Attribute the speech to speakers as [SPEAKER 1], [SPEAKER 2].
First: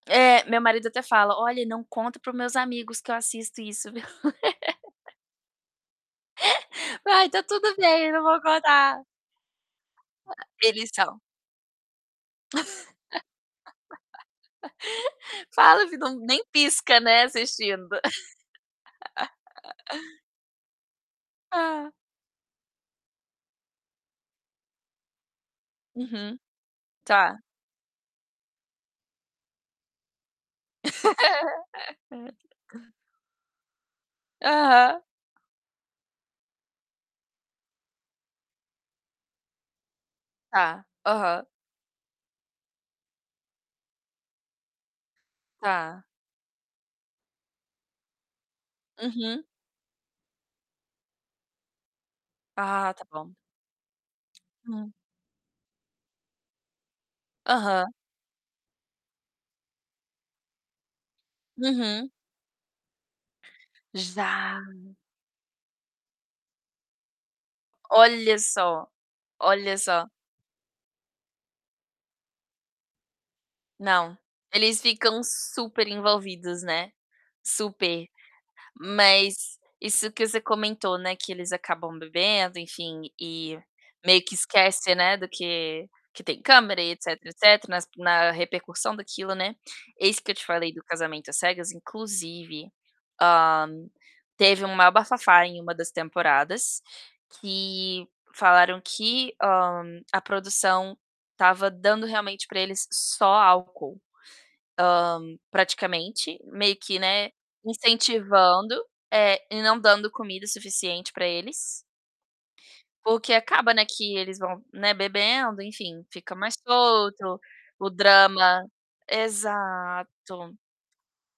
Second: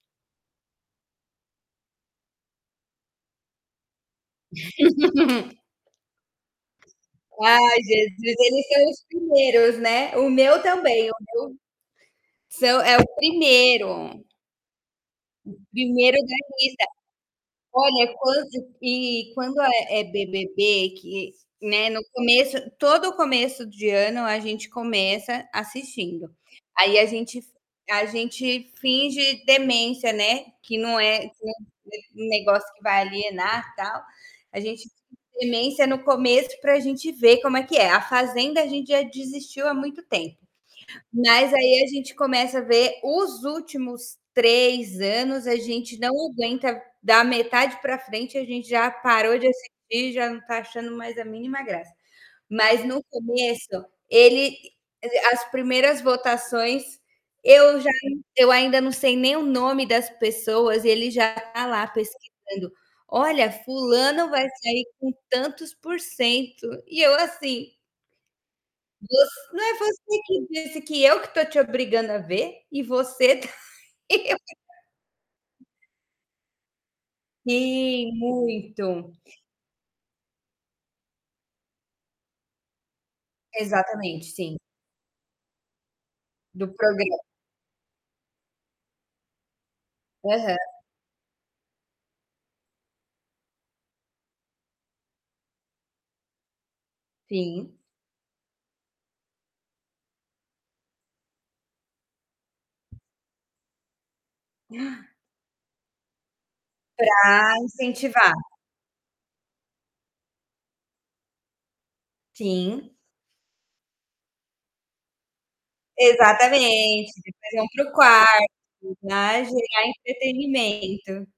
[SPEAKER 1] É, meu marido até fala: "Olha, não conta para os meus amigos que eu assisto isso, viu?" Vai, tá tudo
[SPEAKER 2] Ai,
[SPEAKER 1] bem, não
[SPEAKER 2] Jesus,
[SPEAKER 1] vou
[SPEAKER 2] eles são
[SPEAKER 1] contar.
[SPEAKER 2] os primeiros, né. O meu
[SPEAKER 1] É, eles
[SPEAKER 2] também, o
[SPEAKER 1] são.
[SPEAKER 2] meu são é o 1º.
[SPEAKER 1] Falam
[SPEAKER 2] 1º
[SPEAKER 1] ficam
[SPEAKER 2] da
[SPEAKER 1] nem
[SPEAKER 2] lista.
[SPEAKER 1] pisca, né, assistindo.
[SPEAKER 2] Olha, quando e quando é é BBB, que, né,
[SPEAKER 1] Ah.
[SPEAKER 2] no começo todo começo de ano a gente começa assistindo.
[SPEAKER 1] Uhum,
[SPEAKER 2] Aí a
[SPEAKER 1] tá.
[SPEAKER 2] gente f a gente finge demência, né, que não é que não é um ne negócio que vai alienar, tal. A gente finge
[SPEAKER 1] Aham.
[SPEAKER 2] demência no começo pra gente ver como é que é. A Fazenda a gente já desistiu há muito tempo.
[SPEAKER 1] Tá, aham.
[SPEAKER 2] Mas aí a gente começa a ver os últimos 3 anos, a gente
[SPEAKER 1] Tá.
[SPEAKER 2] não aguenta, da metade pra frente a gente já parou
[SPEAKER 1] Uhum.
[SPEAKER 2] de assistir, já não tá achando mais a mínima graça. Mas
[SPEAKER 1] Ah,
[SPEAKER 2] no
[SPEAKER 1] tá bom.
[SPEAKER 2] começo, ele
[SPEAKER 1] Hum.
[SPEAKER 2] as primeiras votações eu já
[SPEAKER 1] Aham.
[SPEAKER 2] eu ainda não sei nem o nome das pessoas e ele já tá lá
[SPEAKER 1] Uhum.
[SPEAKER 2] pesquisando: "Olha, fulano vai
[SPEAKER 1] Já.
[SPEAKER 2] sair com tantos por cento". E eu assim
[SPEAKER 1] Olha só,
[SPEAKER 2] "Você não
[SPEAKER 1] olha
[SPEAKER 2] é
[SPEAKER 1] só
[SPEAKER 2] você que disse que eu que tô te obrigando a ver? E você tá
[SPEAKER 1] Não,
[SPEAKER 2] e eu"
[SPEAKER 1] eles ficam super envolvidos, né. Super.
[SPEAKER 2] Sim, muito.
[SPEAKER 1] Mas isso que você comentou, né, que eles acabam bebendo, enfim, e
[SPEAKER 2] Exatamente,
[SPEAKER 1] meio que
[SPEAKER 2] sim.
[SPEAKER 1] esquece, né, do que que tem
[SPEAKER 2] Do
[SPEAKER 1] câmera e etc.,
[SPEAKER 2] programa.
[SPEAKER 1] etc., nas na repercussão daquilo, né. Eis que eu te
[SPEAKER 2] Aham.
[SPEAKER 1] falei do Casamento às Cegas, inclusive, ah, teve o maior bafafá em uma das temporadas
[SPEAKER 2] Sim.
[SPEAKER 1] que falaram que, hã, a produção tava dando realmente pra eles só álcool, ah, praticamente meio que, né,
[SPEAKER 2] Pra incentivar.
[SPEAKER 1] incentivando, é, e não dando comida suficiente pra eles
[SPEAKER 2] Sim.
[SPEAKER 1] o que acaba, né, que eles vão, né, bebendo, enfim, fica mais
[SPEAKER 2] Exatamente, vocês
[SPEAKER 1] solto,
[SPEAKER 2] vão para
[SPEAKER 1] o
[SPEAKER 2] o quarto
[SPEAKER 1] drama
[SPEAKER 2] e vai gerar
[SPEAKER 1] exato.
[SPEAKER 2] entretenimento.